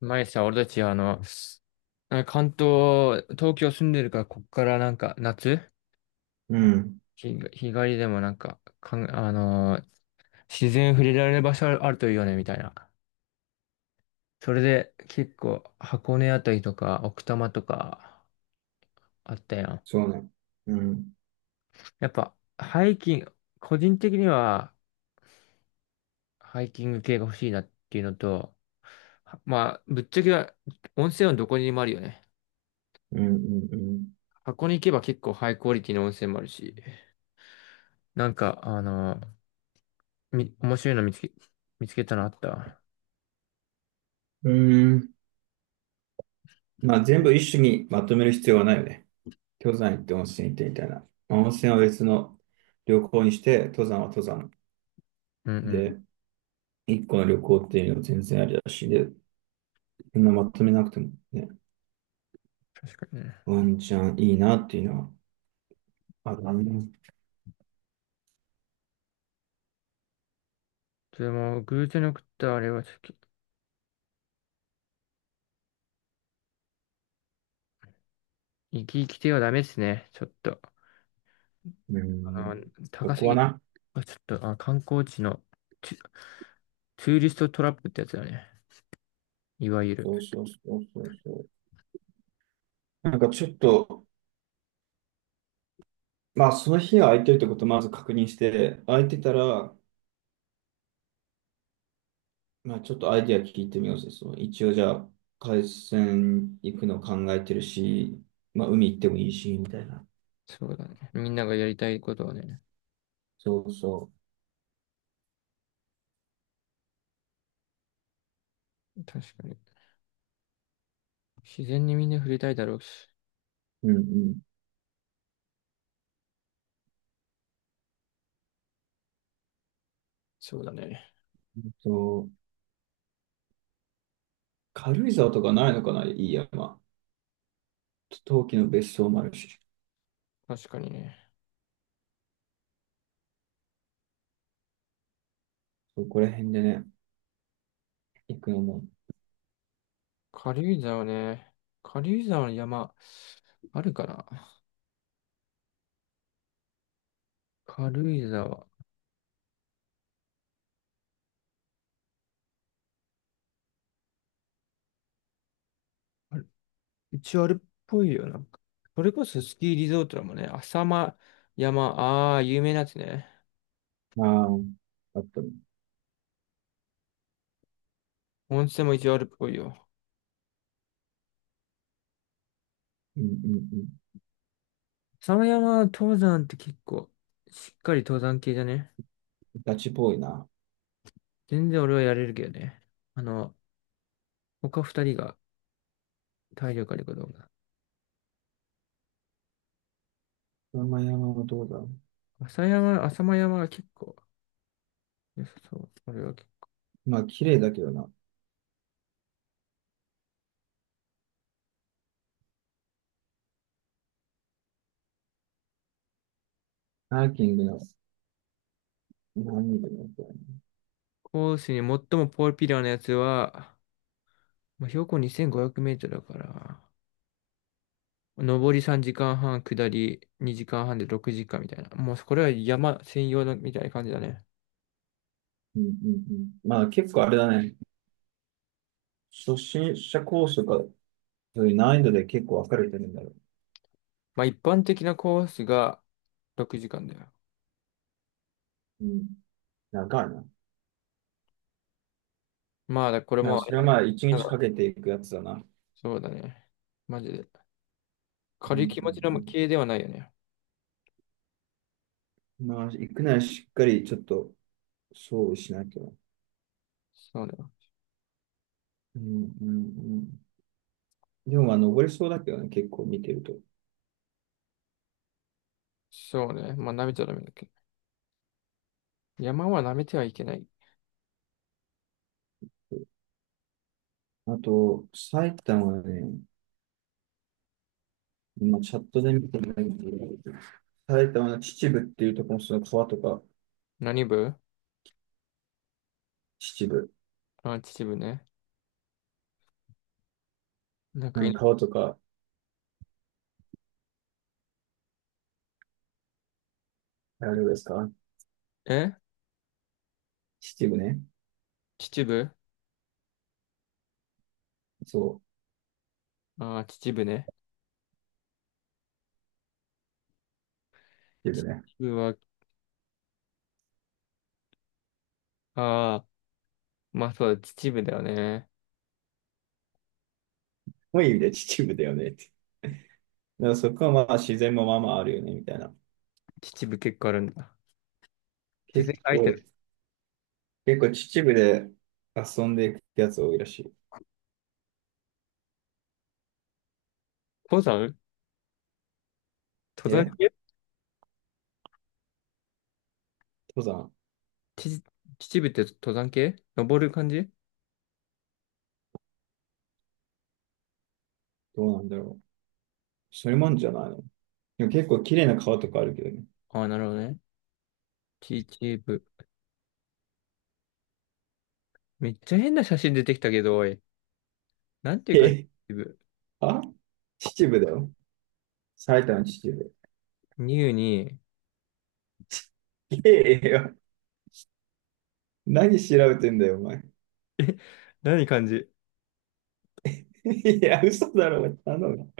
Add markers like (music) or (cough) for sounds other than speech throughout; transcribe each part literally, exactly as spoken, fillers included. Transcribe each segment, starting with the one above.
前さ、俺たち、あの、関東、東京住んでるから、こっからなんか、夏、うん、日、日帰りでもなんか、かん、あのー自然触れられる場所あるといいよね、みたいな。それで、結構、箱根あたりとか、奥多摩とか、あったやん。そうね。うん、やっぱ、ハイキング、個人的には、ハイキング系が欲しいなっていうのと、はまあ、ぶっちゃけは、温泉はどこにでもあるよね。うん、うん、箱根行けば結構ハイクオリティの温泉もあるし、なんか、あのーみ、面白いの見つけ、見つけたのあった。うん。うーん。まあ、全部一種にまとめる必要はないよね。登山行って温泉行ってみたいな。まあ温泉は別の旅行にして、登山は登山。うんうん。で、一個の旅行っていうのは全然ありだし、で、そんなまとめなくてもね、確かにね。ワンチャンいいなっていうのはあるな。うでも、偶然送ったあれはちょっと、生き生きてはダメですね。ちょっと、あん。の、そ高すこはぎ。な。あちょっと、あ、観光地のツ、ツーリストトラップってやつだね。いわゆる。そうそうそうそうそう。なんかちょっと、まあ、その日は空いてるってことをまず確認して、空いてたら、まあ、ちょっとアイディア聞いてみようぜ。そう、一応じゃあ、海鮮行くの考えてるし、まあ、海行ってもいいし、みたいな。そうだね。みんながやりたいことはね、そうそ確かに。自然にみんな触れたいだろうし。う。うんうん。そうだね。えっと、軽井沢とかないのかな、いい山。陶器の別荘もあるし、確かにね。そこら辺でね、行くのも、軽井沢ね。軽井沢の山、あるかな軽井沢。ある一応あるっぽいよ。なんか。それこそスキーリゾートだもんね。浅間山、ああ、有名なやつね。まあ、あったり。温泉も一応あるっぽいよ。うんうん浅間山登山って結構、しっかり登山系じゃね。うん。ガチっぽいな。全然俺はやれるけどね。あの、他ふたりが体力あるかどうか。山々はどうだろ浅山、浅間山が結構良さそう。俺は結構う。まあ、綺麗だけどな。ハーキングの何人かになったよね。コースに最もポピュラーなやつは、まあ、標高にせんごひゃくメートルだから、上りさんじかんはん、下りにじかんはんでろくじかんみたいな。もうこれは山専用のみたいな感じだね。うんうんうん。まあ、結構あれだね。初心者コースとか、そういう難易度で結構分かれてるんだろまあ一般的なコースがろくじかんだよ。う。うん。長いな。だかまあだこれらもあそれれはだ。まあ、一なん日かかけていくやつだな。そうだね。マジで。う軽いん気持ちうの系んではないよね。うん、まあ、行くならしっかりちょっと、そうしなきゃ。そうね。うんうんうん、でも、まあ、登れそうだけどね、結構見てると。そうね。まあ舐めちゃダメだっけど。山は舐めてはいけない。あと、埼玉はね、今チャットで見てないんだけど、埼玉の秩父っていうところのその川とか、何部？秩父。あ、秩父ね。なんなかんい、か川とか、あれですかえ秩父ね。秩父、そあ、秩父ね。う、秩父秩ね。父は、あまあそうだ、秩父だよね。もういい意味で秩父だよねって。でもそこはまあ自然もまあまああるよね、みたいな。秩父結構あるんだ。自結然相手構、の結構秩父で遊んでいくやつ多いらし登山登い。山え系。登山ち秩父って登山系登る感じ？どうなんだろう。それもあるんじゃないのでも結構綺麗な川とかあるけどね。ああー、なるほどね。秩父。めっちゃ変な写真出てきたけど、おい。なんていう感じえ秩父。あ秩父だよ。埼玉秩父。ニューに。ええよ。何調べてんだよ、お前。え、何感じ (laughs) いや、嘘だろ、頼む。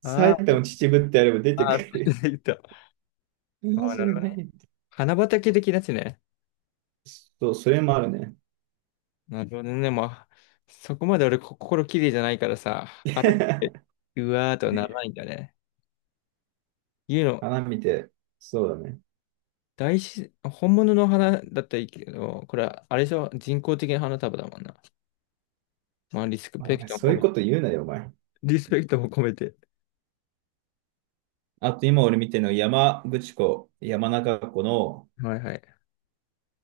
埼ああ、玉秩父ってやれば出てああ、く出るてきた。よ。マああ、なジるでほど何ね。言って。花畑的なやつね。そう、それもあるね。なるほどね。まあ、そこまで俺こ心綺麗じゃないからさ、花、(laughs) うわーとはならないんだね。言うの、花見て、そうだね。大自然、本物の花だったらいいけど、これは、あれでしょ人工的な花束だもんな。まあ、リスペまクあ、トもそう込いうめ、こと言うなよ、お前。リスペクトも込めて。あと今俺見てるのは山口湖、山中湖の、はいはい。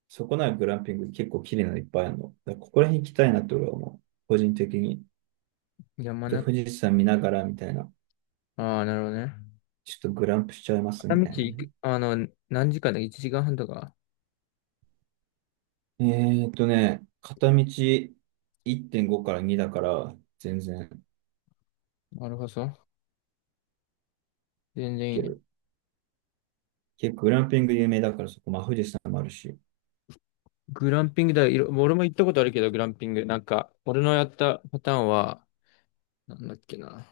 そこなグランピング結構綺麗なのいっぱいあるの。だからここら辺行きたいなって俺は思う。個人的に。山じゃあ中、富士山見ながらみたいな。ああ、なるほどね。ちょっとグランプしちゃいますみ片道たいな行ね。く、あの、何時間だ ?いち 時間半とか。えーっとね、片道いってんごからにだから全然行なるほど。全然いいけね。る。結構グランピング有名だからそこ、まあ富士山もあるし。グランピングだ、いろ、俺も行ったことあるけど、グランピング。なんか、俺のやったパターンは、なんだっけな。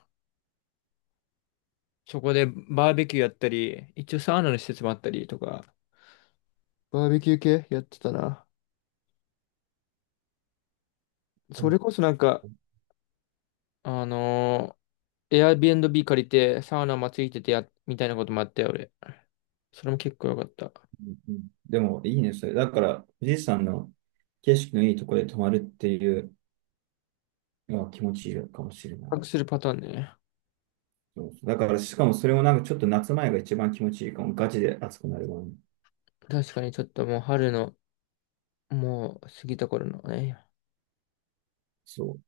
そこでバーベキューやったり、一応サウナの施設もあったりとか、バーベキュー系やってたな。うそんれこそなんか、うあのー、エアビーアンドビー 借りてサウナもついててや、みたいなこともあったよ、俺。それも結構良かった。んうんでもいいね、それ。だから富士山の景色のいいところで泊まるっていうのは気持ちいいかもしれない。隠するパターンね。そうそうだから、しかもそれもなんかちょっと夏前が一番気持ちいいかも。ガチで暑くなるわ、ね。確かにちょっともう春の、もう過ぎた頃のね。そ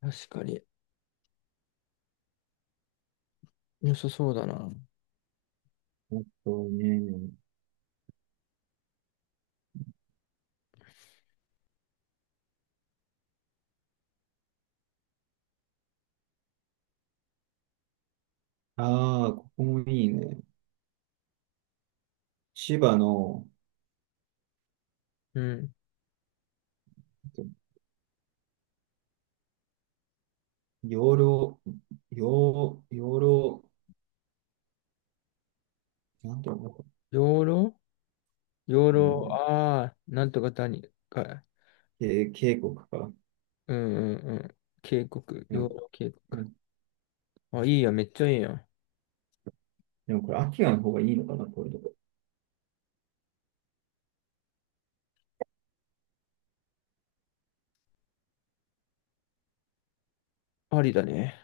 確かに良さそうだな。う。あとね、ああ、ここもいいね。千葉の、うん。養老、養、養老、なんていうのか養老養な、う老、ん、ああ、なんとか谷かい。け渓谷か。うんうんうん。渓谷、でも、養老渓谷。うんあ、いいや、めっちゃいいやん。でもこれ、秋の方がいいのかな、こういうとこ。ありだね。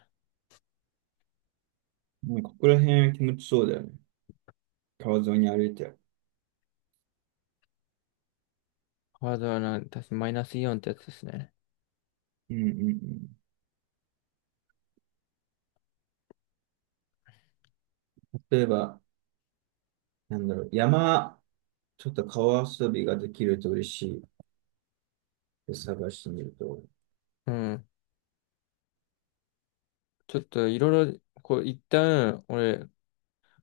もうここら辺気持ちそうだよね。川沿いに歩いて。ハードはな、確かマイナスイオンってやつですね。うんうんうん。例えば、なんだろう、山、ちょっと川遊びができると嬉しい。探してみると。うん。ちょっといろいろ、こう、一旦、俺、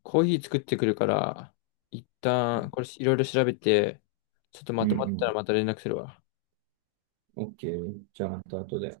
コーヒー作ってくるから、一旦、これいろいろ調べて、ちょっとうまとまったらんまた連絡するわ。うん。オーケー。じゃあ、また後で。